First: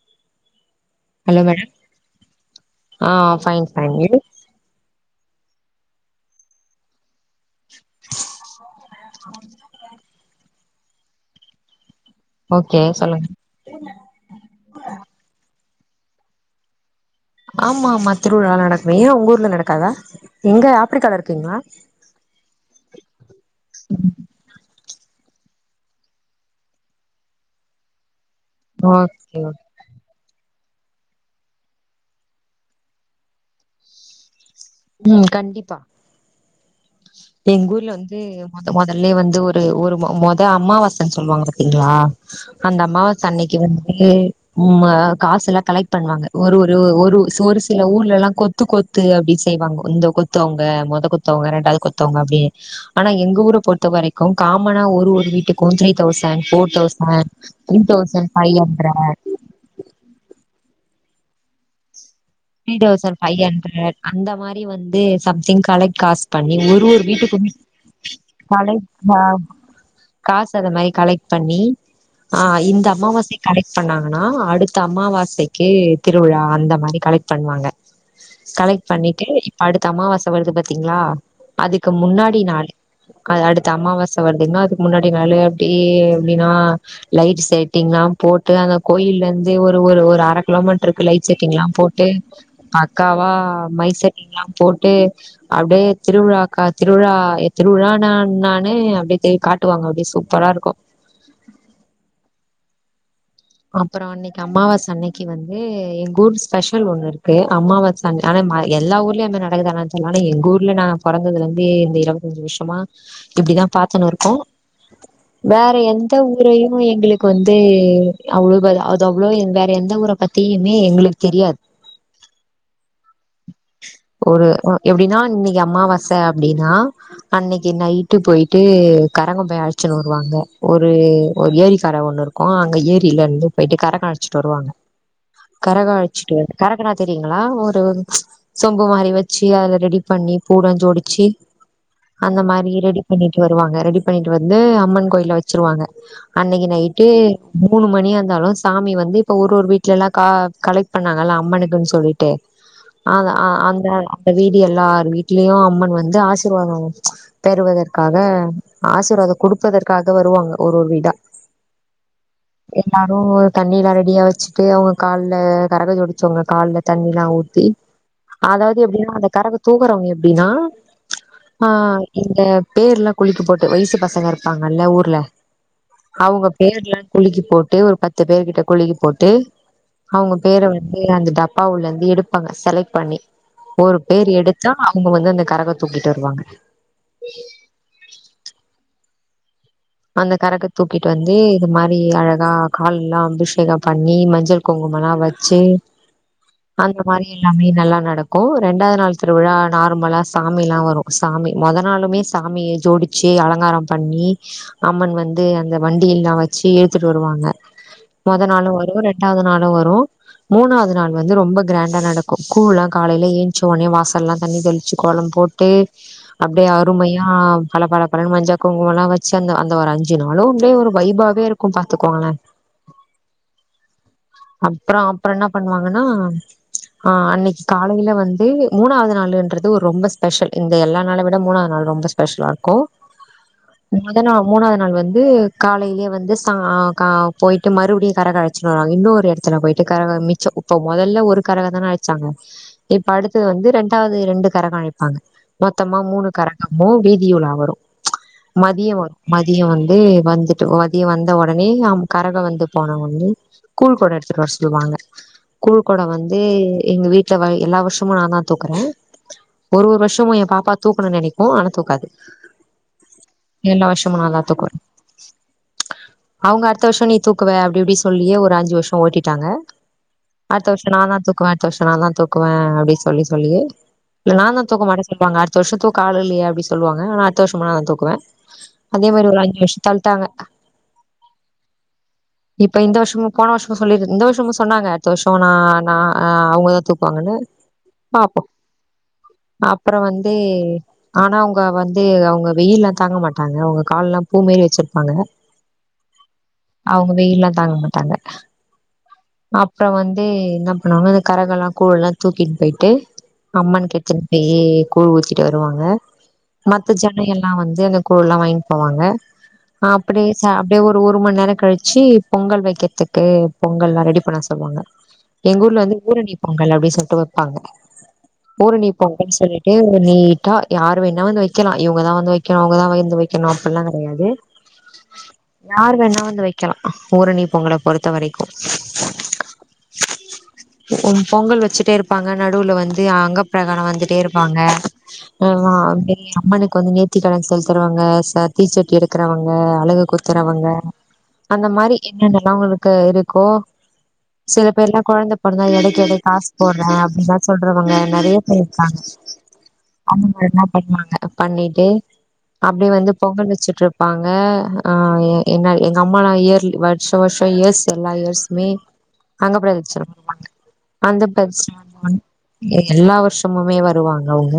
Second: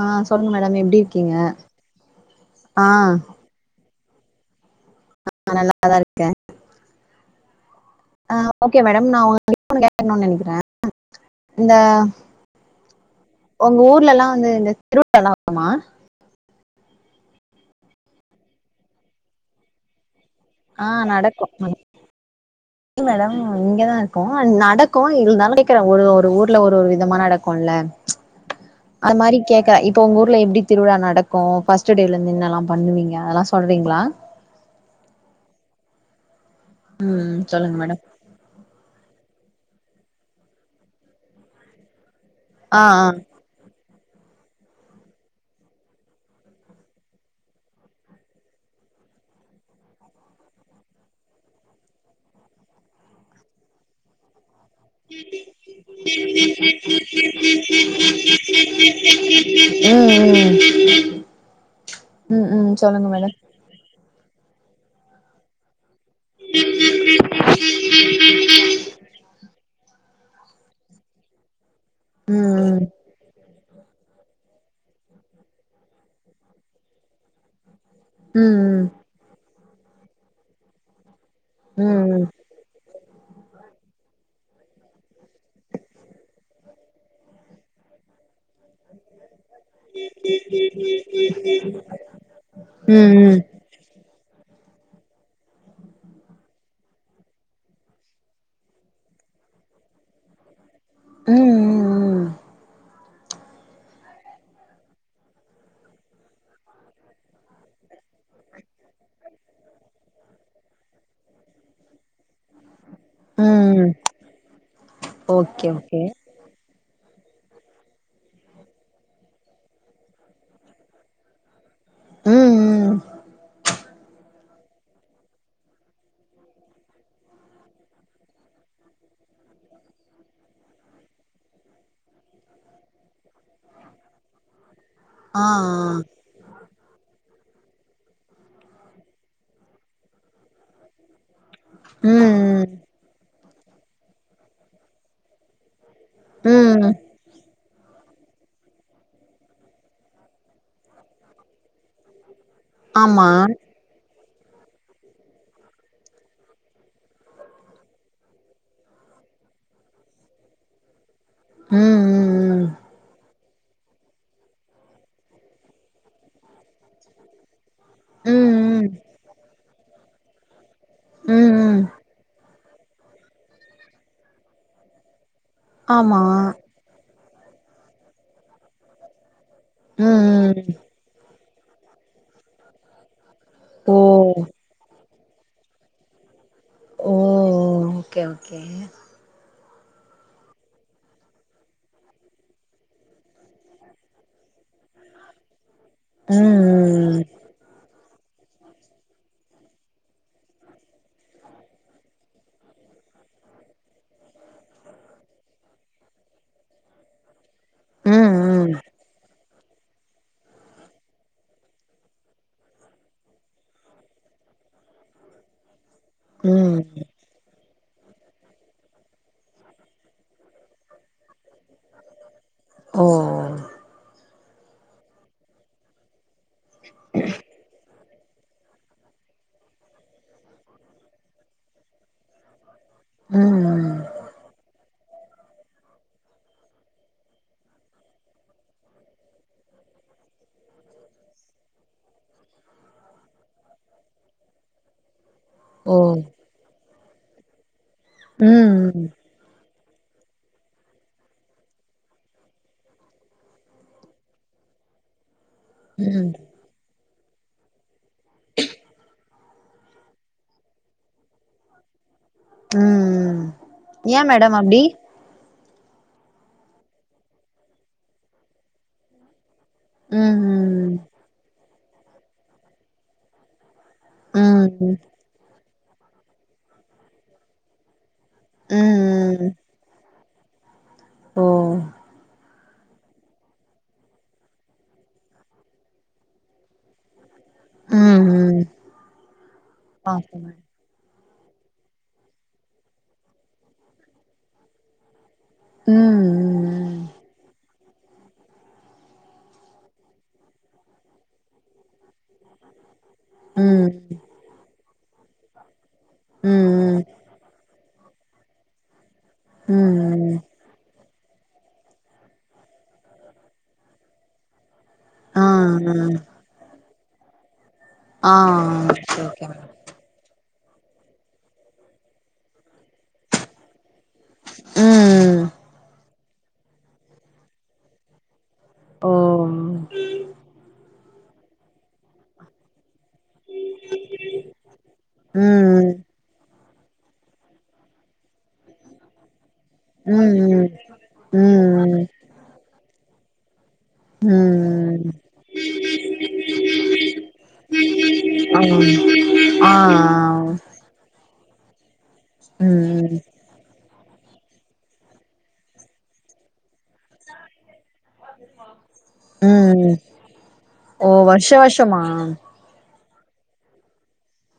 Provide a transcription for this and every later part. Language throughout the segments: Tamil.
ஆ சொல்லுங்க மேடம் எப்டி இருக்கீங்க ஹலோ மேடம் ஆ ஃபைன் ஃபைனு ஆ நல்லா தா இருக்க ஆ ஓக்கே மேடம் நா உங்ககிட்ட ஒன்னு கேக்கணும்னு நெனக்கிறே ம் இந்த ஓக்கே சொல்லுங் உங்க ஊர்ல எல்லா வந்து இந்த திருவிழா எல்லா வருமா ஆமா ஆமா திருவிழா எல்லா நடக்கு ஏன் உங்க ஊர்ல நடக்காதா எங்க ஆ ஆப்பிரிக்கால நடக்கு இருக்கீங்ளா இல்ல மேடம் இங்க தா இருக்கோ அ நடக்கும் இருந்தாலு கேக்குறே ஒரு ஒரு ஊர்ல ஒரு ஒரு விதமா நடக்கும்ல்ல அது மாறி ஓகே கேக்க இப் போ உங்க ஊர்ல எப்டி திருவிழா நடக்கும் ஃபர்ஸ்ட் டேல இருந்து என்னலா பண்ணுவீங்க அதெல்லா சொல்கிறீங்ளா ம் கண்டிப்பா ம் எங்க சொல்லுங்க ஊர்ல மேடம் வந்து முத மொதல்லயே வந்து ஒரு மொத அம்மாவாசன்னு சொல்லுவாங்க பாத்திங்ளா ஆ அந்த ஆ அம்மாவாச அன்னைக்கு வந்து உம்மா காசு எல்லா கலெக்ட் பண்ணுவாங்க ஒரு ஒரு ஒரு ஒரு சில ஊர்ல எல்லா கொத் த்து கொத்து அப்டி செய்வாங்க இந்த கொத்து அவங்க மொத கொத் அவங்க ரெண்டாவது கொத் த்தவங்க அப்டியே ஆனா எங்க ஊர பொறுத்த வரை க்கு காமனா ஒரு ஒரு வீட்டுக்கும் three thousand four thousand three thousand five hundred um um three thousand five hundred அந்த மாறி வந்து சம்திங் கலேக்ட் காசு பண்ணி ஒரு ஒரு வீட்டுக்கும் [unintelligible] மா காசு அந்த மாறி கலெக்ட் பண்ணி ஆ ம் இந்த அம்மாவாசை கலெக்ட் பண்ணாங்கன்னா அடுத்த அமாவாசைக்கு திருவிழா அந்த மாறி கலெக்ட் பண்ணுவாங்க ம் கலெக்ட் பண்ணிட்டு இப்ப அடுத்த அம்மாவாச வருது பாத்தீங்ளா அதுக்கு ம் ம் முன்னாடி நாள் அ அடுத்த அமாவாச வருது அப்டின்னா அதுக்கு முன்னாடி நாளு அப்டியே எப்டின்னா லைட் செட்டிங்லா போட்டு அந்த கோயில இருந்து ஒரு ஒரு ஒரு அர கிலோ மீட்டருக்கு லைட் செட்டிங் எல்லா போட் டு ம் பக்காவா ம் மைக் செட்டிங் எல்லா போட்டு அப்டியே திருவிழாக்கா திருவிழா திருவிழா நா நானே அப்டியே காட் டுவாங்க அப்டியே சூப்பரா இருக்கும் உம் உம் உம் அப்பறோ அன்னைக்கு அம்மாவாச அன்னைக்கு வந்து எங்க ஊர் ஸ்பெஷல் ஒண்ணு இருக்கு அம்மாவாச தங் ஆனா மா எல்லா ஊர்லயே அந்தமாறி நடக் க்குதான தெர்ல ஆனா எங்க ஊர்ல நா பொறந்ததுல இருந்தே இந்த இருபத்தஞ்சு வருஷமா இப்டி தா பாத்துன்னு இருக்கோ ஓக்கே வேற எந்த ஊரையு எங்களுக்கு வந்து அவ்ளோகாது அது அவ்ளோ வேற எந்த ஊரை பத்தியுமே எங்களுக்கு தெரியாது ம் ம் ஒரு அ எப்டின்னா இன்னைக்கு அம்மாவாச அப்டின்னா அன்னைக்கு நைட்டு போயுட்டு கரங்கம்போய் அடிச்சுன்னு வருவாங்க ஒரு ஒரு ஏரி கர ஒண்ணு இருக்கு ஆ அங்க ஏரில இருந்து போயுட்டு கரகம் அழச்சுட்டு வருவாங்க ஆ ஆ கரக அழச்சுட்டு கரகம்னா தெரியுங்களா ஒரு சொம்பு மாரி வெச்சு அதுல ரெடி பண்ணி பூ லா ஜோடிச்சி அந்த ம் மாரி ரெடி பண்ணிட்டு வருவாங்க ரெடி பண்ணிட்டு வந்து அம்மன் கோயில்ல வச்சிருவாங்க ம் அன்னக்கீ ம் நைட்டு மூணு மணியாந்தாலு சாமி வந்து இப்போ ஒரு ஒரு வீட்லலா கலெக்ட் பண்ணாங்கல்ல அம்மனுக்கு சொல்லி ட்டு ஆ ஆமா ஆ அந்த அந்த வீடு எல்லா வீட்லயு அம்மன் வந்து ஆசிர்வாதம் வாங் பெறுவதற்காக ஆசீர்வாதோ குடுப்பதற்காக வருவாங்க ஒர் ஒரு வீடா ம் ம் எல்லாரு தண்ணி எல்லா ரெடியா வச்சுட்டு அவங்க கால்ல கரகோ ஜோடிச்சவங்க கால்ல தண்ணில்லா ஊத்தி ம் அதாது ம் எப்டின்னா அந்த கரகோ தூக்குறவங்க எப்டின்னா ம் ஆ ம் இந்த பேர்லா குலிக்கீ போட்டு வய்சு பசங்க இருப்பாங்கல்ல ஊர்ல ஆமா அவங்க பேர்லா குலுக்கி போட்டு ஒரு பத்து பேரு கிட்ட குலுக்கி போட்டு ம் அவுங்க பேர ம் வந்து அந்த டப்பாவுள்ள இருந்து எடுப்பாங்க செலக்ட் பண்ணி ஒரு ஓ பேர் எடுத்தா இவுங்க வந்து அந்த கரகோ தூக்கிட்டு வருவாங்க ஓ ஓகே ஓகே அந்த கரக தூக்கிட்டு வந்து இது மாரி அழகா கால்லா அபிஷேகம் பண்ணி மஞ்சள் குங்குமலா வச்சு அந்த ம் மாரி எல்லாமே நல்லா நடக் க்கு ரெண்டாது நாள் திருவிழா நார்மலா சாமிலா வரு சாமி மொத நாளுமே சாமி ஜோடி ச்சி அலங்காரம் பண்ணி அம்மன் வந்து அந்த வண்டியில்லா வச்சி இழுத்துட்டு வருவாங்க ம் மொத நாளு ம் வருவோ ரெண்டாது நாளும் வருவோ மூணாவ்து நாள் வந்து ரொம்ப கிராண்டா நடக்கு கூழ்லா காலைல ஏஞ்ச்சு ஒன்னே வாசல்லா தண்ணி தெளிச்சி கோலம் போட்டு ம் அப்டியே ம் அருமையா பல பல பலன்னு மஞ்ச குங்குமலா வச் ந்த அந்த ஒரு அஞ்சு நாளும் அப்டியே ஒரு வைபாவே இருக்கும் பாத்துக்கோங்களே ஓ அப்றோ அப்றோ என்ன பண்ணுவாங்கன்னா ஆ அன்னக்கி காலைல வந்து மூணாவ்து நாள்ன்றது ஒரு ரொம்ப ஸ்பெஷல் இந்த எல்லா நாள விட மூணாது நாள் ரொம்ப ஸ்பெஷலா இருக்கு ம் ம் மொத நாள் மூணாது நாள் வந்து காலைலே வந்து சா கா போயிட்டு மறுபடியு கரகோ அழச்சுனு வருவாங்க இன்னோர் எடத்துல போயிட்டு கரகோ மிச்சோ இப்ப மொதல்ல ஒரு கரகோ தான அழச்சாங்கோ இப்ப அடுதது வந்து ரெண்டாவது ரெண்டு கரகம் அழைப்பாங்க ஓ மொத்தமா மூணு கரகமு வீதியுலா வரு ம் மதியோ ம் வரு மதியோ வந்து வந்துட்டு மதியோ வந்த ஒடனே கரகோ வந்து போன ஒன்னே கொட எடுத்துட்டு வர சொல்வாங்க கூழ் கொட ம் ம் ம் வந்து எங்க வீட் டுல வை எல்லா வருஷமு நா தா தூக்குறே ஒரு ஒரு வருஷமு ஏ பாப்பா தூக்கணு நெனக்கு ஆனா தூக்காது ம் எல்லா ஏ வருஷமு நாந்தா மேடம் தூக்குவே அப்டி அவுங்க அடுத்த வருஷோ நீ தூக்குவ அப்டி இப்டி சொல்லியே ஒரு அஞ்சு வருஷோ ஓட்டிட்டாங்க ம் அடுத்த வர்ஷோ ம் நா தா தூக்குவே அடுத்த வருஷோ நா தா தூக்குவேன் அப்டி சொல்லி சொல்லியே இல்ல நான் தா ம் ம் தூக்க ம் மாட்டே சொல்வாங்க அடுத்த வருஷோ தூக்க ஆள் இல்லயே அப்டி சொல்வாங்க ஆனா அடுத்த வருஷமு நான் தா தூக்குவே அதே மாரி ஒரு ம் அஞ்சு வர்ஷோ தள்டாங்க ஓ இப்ப இந்த வருஷமு போன வருஷ் சொல்லி இந்த வருஷமு சொன்னாங்க அடுத்த வருஷமு நா நா அவங்கதா தூக்குவாங்கன்னு ம் பாப்போ ம் அப்புற வந்து பாப்போங்க ஆனா அவங்க வந்து அவங்க வெயில்லா தாங்க மாட்டாங்க அவங்க கால்லா பூ மாரி வச்சிருப்பாங்க ம் அவங்க வெயில்லா தாங்க மாட்டாங்க அப்பறோ வந்து என்ன பண்ணுவாங்க அந்த கரகெல்லா கூழ் எல்லா தூக்கிட்டு போயிட்டு ம் அம்மனுக்கு எத்துனு போய் கூழ் ஊத்திட்டு வருவாங்க ம் மத்த ம் ஜன எல்லா வந்து அந்த கூழுல்லா வாங்கின் போவாங்க அ அப்டியே ம் ச அப்டியே ஒரு ஒரு மண் நேர கழிச்சி பொங்கல் வெக்கிறதுக்கு பொங்கல்லா ரெடி பண்ண சொல்வாங்க ஆ எங்கூர்ல ஆ வந்து பூரணி பொங்கல் அப்டின் சொல்ட்டு வெப்பாங்க ஆ பூரணி ஓகே பொங்கல்னு ஓகே மேடம் சொல்லிட்டு நீட்டா யாரு வேணா வந்து வெக்கலா இவங்கதா வந்து வெக்கணு அவங்கதா வந்து வெக்கணு அப்பில்லா கெடையாது ம் யார் வேணா வந்து வெக்கலா பூரணி பொங்கல பொறுத்த வரை ஓ உம் பொங்கல் வச்சுட்டே இரு ப்பாங்க நடுவுல வந்து அங்கப்பிரகாணோ வந்துட்டே இருப்பாங்க ஆ ம் அப்டியே அம்மனுக்கு வந்து நேத்திக்கடன் செலுத்துறவங்க ச தீச்சட்டி எடுக்கறாங்க அழகு ம் குத்துறவங்க ம் அந்த மாறி என்னென்னல்லா அவங்களுக்கு இருக்கோ சில பேர்லா ம் கொழந்த பொறந்தா எடைக்கு எடை காசு போடுறே அப்படில்லா சொல்றவங்க நெறையா பேர் இருக்காங்க ஆ ஆ தன்யா பண்வாங்க பண்ணிட்டு அப்டியே வந்து ம் பொங்கல் வச்சுட்டுருப்பா இருப்பாங்க ஆ எ என்ன எங்க அம்மா நா இயர்லி வருஷோ வருஷோ இயர்ஸ் எல்லா இயர்சுமே அங்க ம் பிரதச்சனம் பண்ணுவாங்க ஓ அங்க வருஷ பிரதச்சனம் வருஷமா எல்லா வருஷமுமே வருவாங்க அவங்க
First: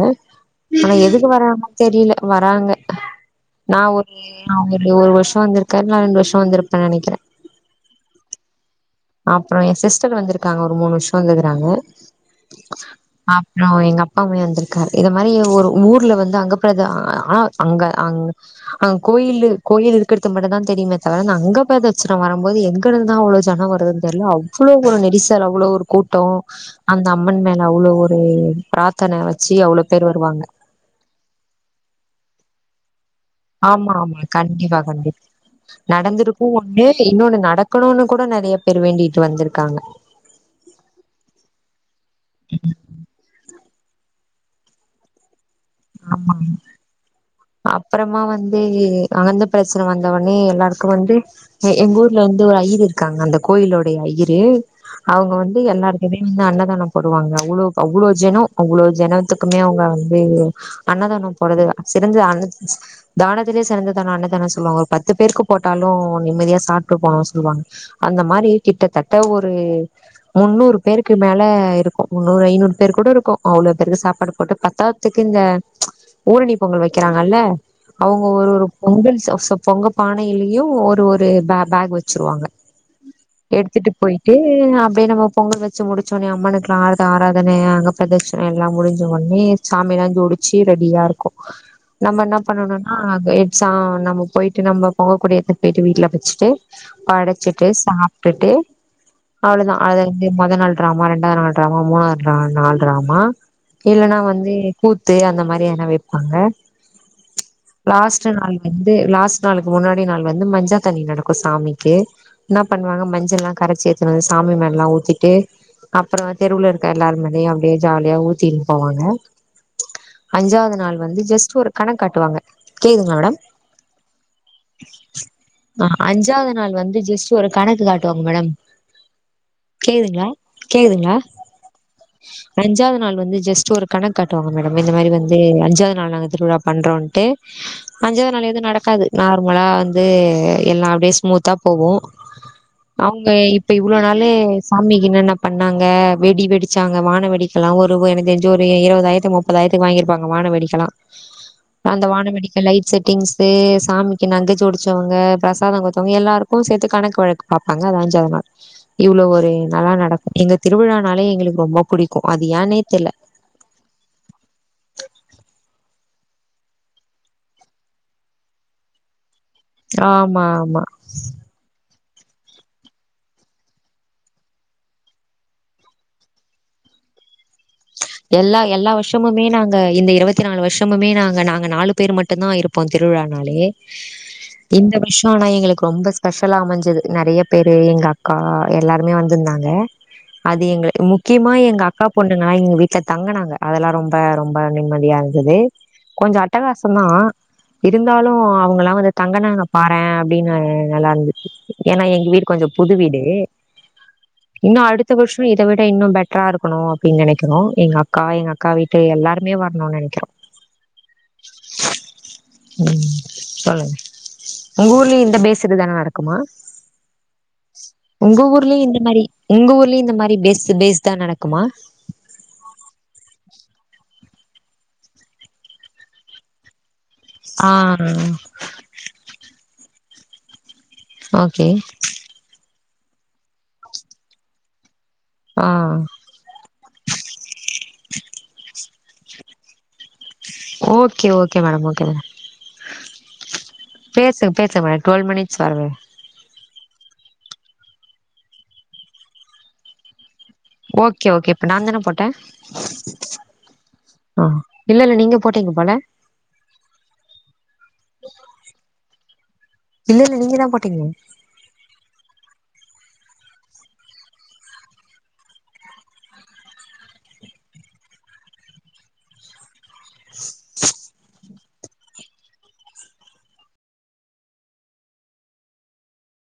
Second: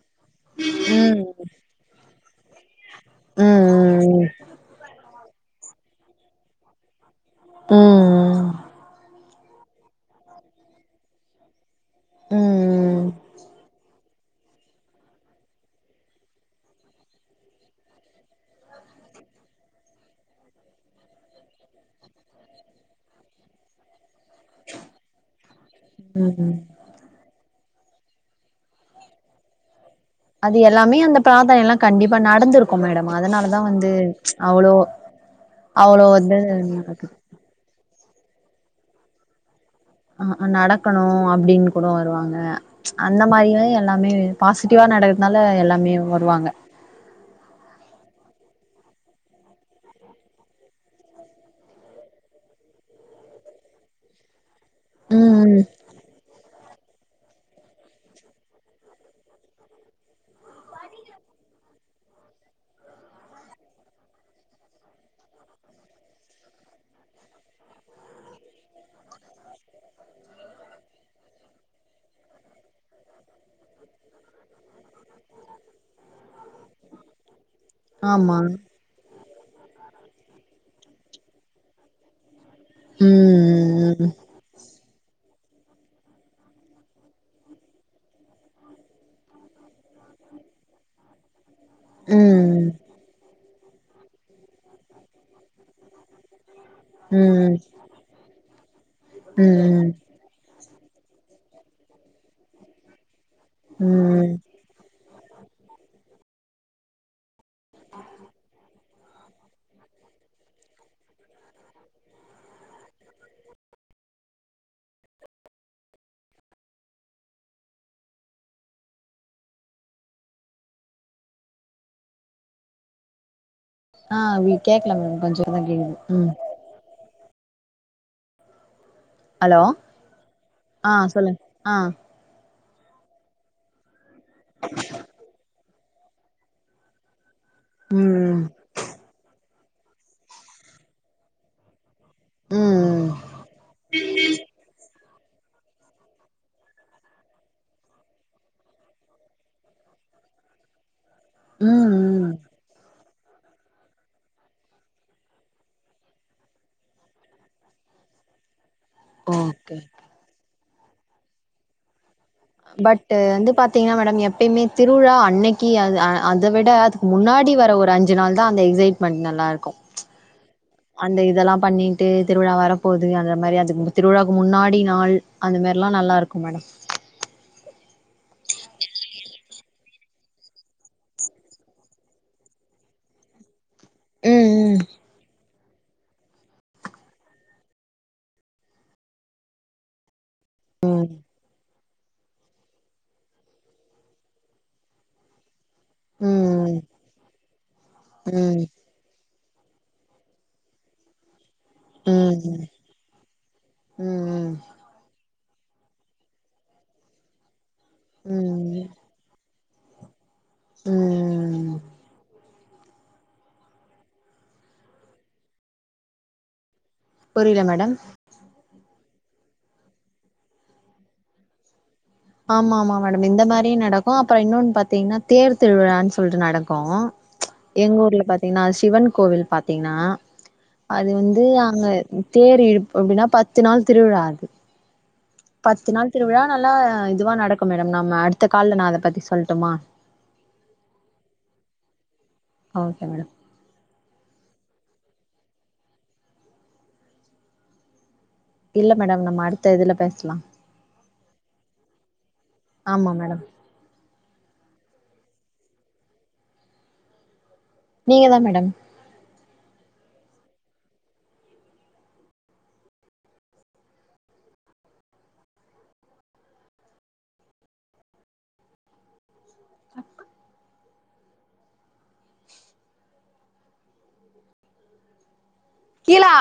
ஆனா ம் எதுக்கு வராங்கன்னு தெரியல வராங்க நா ஒரு ம் ஒரு ஒரு வருஷோ வந்திருக்க இல்ல ரெண்டு வருஷோ வந்திருப்பேன்னு நெனைக்கிறே உம் உம் அப்புறோ எ சிஸ்டர் வந்திருக்காங்க ஒரு மூணு வருஷோ வந்துருக்குறாங்க அப்புறோ எங்க அப் அப்பவுமே வந்திருக்குராரு இத மாரி ஒரு ஊர்ல வந்து அங்கப்புறத ஆனா அங்க அங்க அங்க கோயில்லு கோயில்ல இருக்கறது மட்டுந்தா தெரியுமே தவிர அங்க பிரச்சனம் வரும்போது எங்க இருந்துதா அவ்வளோ ஜனோ வர து தெரியல அவ்வளவு ஒரு நெரிசல் அவ்வளவு ஒரு கூட்டோ ம் அந்த அம்மன் மேல அவ்வளோ ஒரு பிராத்தன வச்சு அவ்ளோ பேரு வருவாங்க அது எல்லாமே அந்த பிரார்த்தனே எல்லா கண்டிப்பா நடந்திருக்கு மேடம் அதனாலதா ஆமா வந்து ஆமா கண்டிப்பா அவ்ளோ கண்டிப்பா அவ்ளோ வந்து நடந்திருக்கு ஒண்ணு நடக்குது இன்னொன்னு நடக்கணுனு கூட நெறைய பேர் வேண்டிட்டு வந்திருக்காங்க ஆ நடக்கணு அப்படின்னு கூட வருவாங்க ம்ச் அந்த மாரியே எல்லாமே பாசிட்டிவா நடக்கிறதுனால எல்லா ஆமா அப்புறமா வந்து அங்கந்து பிரச்சன வந்தவுனே எல்லாருக்கு வந்து எங்க ஊர்ல வந்து ஒரு ஐயர் இருக்காங்க அந்த கோயிலுடைய ஐயரு அவங்க ம் வந்து ம் எல்லாருக்குமே வந்து அன்னதானோ போடு வாங்க அவ்ளோ அவ்வளோ ஜனோ அவ்வளோ ஜனத்துக்குமே அவங்க வந்து அண்ணதானே போறது சிறந்த அண்ணத் தானத்திலயே சிறந்த தானோ அண்ணதானோனு சொல்லுவாங்க ஒரு பத்து பேருக்கு போட்டாலு நிம்மதியா சாப்ட்டு போணுனு சொல்லுவாங்க அந்த மாரி கிட்டத்தட்ட ஒரு முன்னூறு பேருக்கு மேல இருக்கு முன்னூறு ஐநூறு பேர் கூட இருக்கு அவ்வளோ பேருக்கு சாப்பாடு போட்டு பத்தாததுக்கு இந்த ஊரணி பொங்கல் வைக்கிறாங்கல்ல அவுங்க ஆமா ஒரு ஒரு பொங்கல் சோ சோ பொங்க பானையிலயு ஒரு ஒரு பே பேக் வச்சிருவாங்க ம் எடுத்துட்டு ம் போயிட்டு அப்டியே நம்ம பொங்கல் வெச்சு முடிச்சோன்னே அம்மனுக்கும் ஆறுத ஆராதனை அங்க பிரதச்ஷனம் எல்லா முடிஞ்ச ஒன்னே சாமிலா ஜோடிச்சு ரெடியாருக்கும் நம்ம என்ன பண்ணனுனா அங்க எத் சா நம்ம போயிட்டு நம்ம பொங்க கூடய எத்துட் போயிட்டு வீட்ல வெச் ச்சு ம் படச்சிட்டு சாப்ட்டுட்டு அவ்ளோதா ம் மொத நாள் டிராமா ரெண்டாவ் நாள் டிராமா மூணாவ் நாள் டிராமா இல்லன்னா ம் வந்து கூத்து அந்த மாரி என்னா வெப்பாங்க லாஸ்ட்டு நாள் வந் ந்து லாஸ்ட் நாளுக்கு முன்னாடி நாள் வந்து மஞ்சா தண்ணி நடக்கும் சாமிக்கு இன்னா பண்ணுவாங்க மஞ்சள்லா கரச்சி எத்துனு வந்து சாமி மேல்லா ஊத்திட்டு அப்புறோ தெருவ்ல இருக்க எல்லார்மேலயும் அப்டியே ஜாலியா ஊத்தின் போவாங்க அஞ்சாவ்து நாள் வந்து ஜஸ்ட்டு ஒரு கணக் காட்டுவாங்க கிலியுதுங்ளா மேடம் ஆ கேக்ல மேடம் கொஞ்சோ தா ஆ கேக்குது ம் அஞ்சாவது நாள் வந்து ஜஸ்ட் ஒரு கணக்கு காட்டுவாங்க மேடம் ஹலோ கேக்குதுங்ளா ஆ கேக்குதுங்ளா சொல்லுங்க ஆ அஞ்சாவ்து நாள் வந்து ஜஸ்ட்டு ஒரு கணக்கு காட்டுவாங்க மேடம் இந்த மாரி வந்து ஓ அஞ்சாவ்து நாள் நாங்க திருவிழா பண்றோன்ட்டு அஞ்சாவ்து ம் நாள் எதுவும் நடக்காது நாரு மொத நாள் வந்து எல்லா அப்டியே ஸ்மூத்தா போவோ ம் ம் அவுங்க இப்ப இவ்ளோ நாளு சாமிக்கு என்னென்ன பண்ணாங்க வெடி வெடிச்சாங்க வான வெடிக்கலா வருவு எனக்கு தெரிஞ்சி ஒரு இருவ வதாயரத்துக் முப்பதாயிரத்துக் வாங்கிருப்பாங்க வான வேடிக்கலா ம் அந்த ம் வானவெடிக்க லைட் செட் திங்ஸ்சு சாமிக்கு நகஜோடிச்சவங்க பிரசாதம் குடுத்தவங்க எல்லாருக்கும் சேத்து கணக்கு வழக்கு பாப்பாங்க அதா அஞ்சாவ்து நாள் இவ்ளோ ஒரு ஓகே நல்லா நடக்கும் எங்க திருவிழானாலே எங்களுக்கு ரொம்ப புடிக் கு அது ஏன் பட்டு வந்து பாத் த்திங்ன்னா மேடம் எப்பயுமே திருவிழா அன்னைக்கு அத விட அதுக்கு முன்னாடி வர ஒரு அஞ்சு நாள் தா அந்த எக்ஸைட் மண்ணலா இருக்கும் ஆமா ஆமா அந்த இதெல்லா பண்ணிட்டு திருவிழா வரப்போது அந்த மாரி அதுக்கு திருவிழாக்கு முன்னாடி நாள் அந்த மாரிலா நல்லா இருக்கும் மேடம் எல்லா எல்லா வருஷமுமே நாங்க இந்த இருவத்தி நாலு வருஷமுமே நாங்க நாங்க நாலு பேரு மட்டும்தா இருப் ப்போம் திருவிழானாலே ம் இந்த வ ர்ஷோ தா எங்களுக்கு ரொம்ப ஸ்பெஷலா அமஞ்சது நறைய பேரு எங்க அக்கா எல்லாருமே வந்திருந்தாங்க அது எங்கள ம். முக்கியமா எங்க அக்கா பொண் ணு எங்க வீட்ல தங்கனாங்க அதெல்லா ரொம்ப ரொம்ப நிம்மதியா இருந்தது கொஞ்சோ ம் அட்டகாசம் தா இருந்தாலு ம் அவங்கலா வ தங்கனாங்க பாறே அப்டின்னு நல்லா இருந்து ஏன்னா ம் எங்க வீடு ம் கொஞ்சோ புது வீடு ம் இன்னு அடுத் த்த வருஷம் இத விட இன்னும் பெட்ரா இருக்கணும் அப்டின் நெனைக்கணும் எங்க அக்கா ம் எங்க அக்கா ம் வீட்டு எல்லாருமே வர்னோ நெனைக்கிறோம் ம் ம் ம் உங்க ஊர்லயும் இந்த பேஸ் இது தா நடக்குமா புரில மேடம் உங்க ஊர்லயு இந்த மாரி உங்க ஊர்லயு இந்த மாரி பேஸு பேஸ்தா நடக்குமா ஆமா ஆமா மேடம் இந்த மாரியே நடக் கு அப்புறோ இன்னொன் பாத்தீங்னா தேரு திருவிழான் சொல்ட்டு நடக்கு ஆ எங்க ஊர்ல பாத்தீங்னா சிவன் கோவில் பாத்தீங்னா அது வந்து ஓகே அங்க தேர் இழுப்பு அப்டினா பத்து நாள் திருவிழா இர்க்கு ஆ பத்து நாள் திருவிழா நல்லா இதுவா நடக்கு மேடம் நம்ம அடுத்த கால்ல நான் அத பத்தி சொல்ட்டுமா okay okay madam okay madam okay madam பேசுங்க பேசுங்க மேடம் டொல் மினிட்ஸ் வரவ இல்ல மேடம் நம்ம அடுத்த இதுல பேஸ்லா ஓகே ஓகே இப்ப நான் தான போட்ட ஆமா மேடம் அ இல்ல இல்ல நீங்க போட்டீங்க போல நீங்கதா மேடம் இல்ல இல்ல நீங்கதா போட்டீங்க கீழா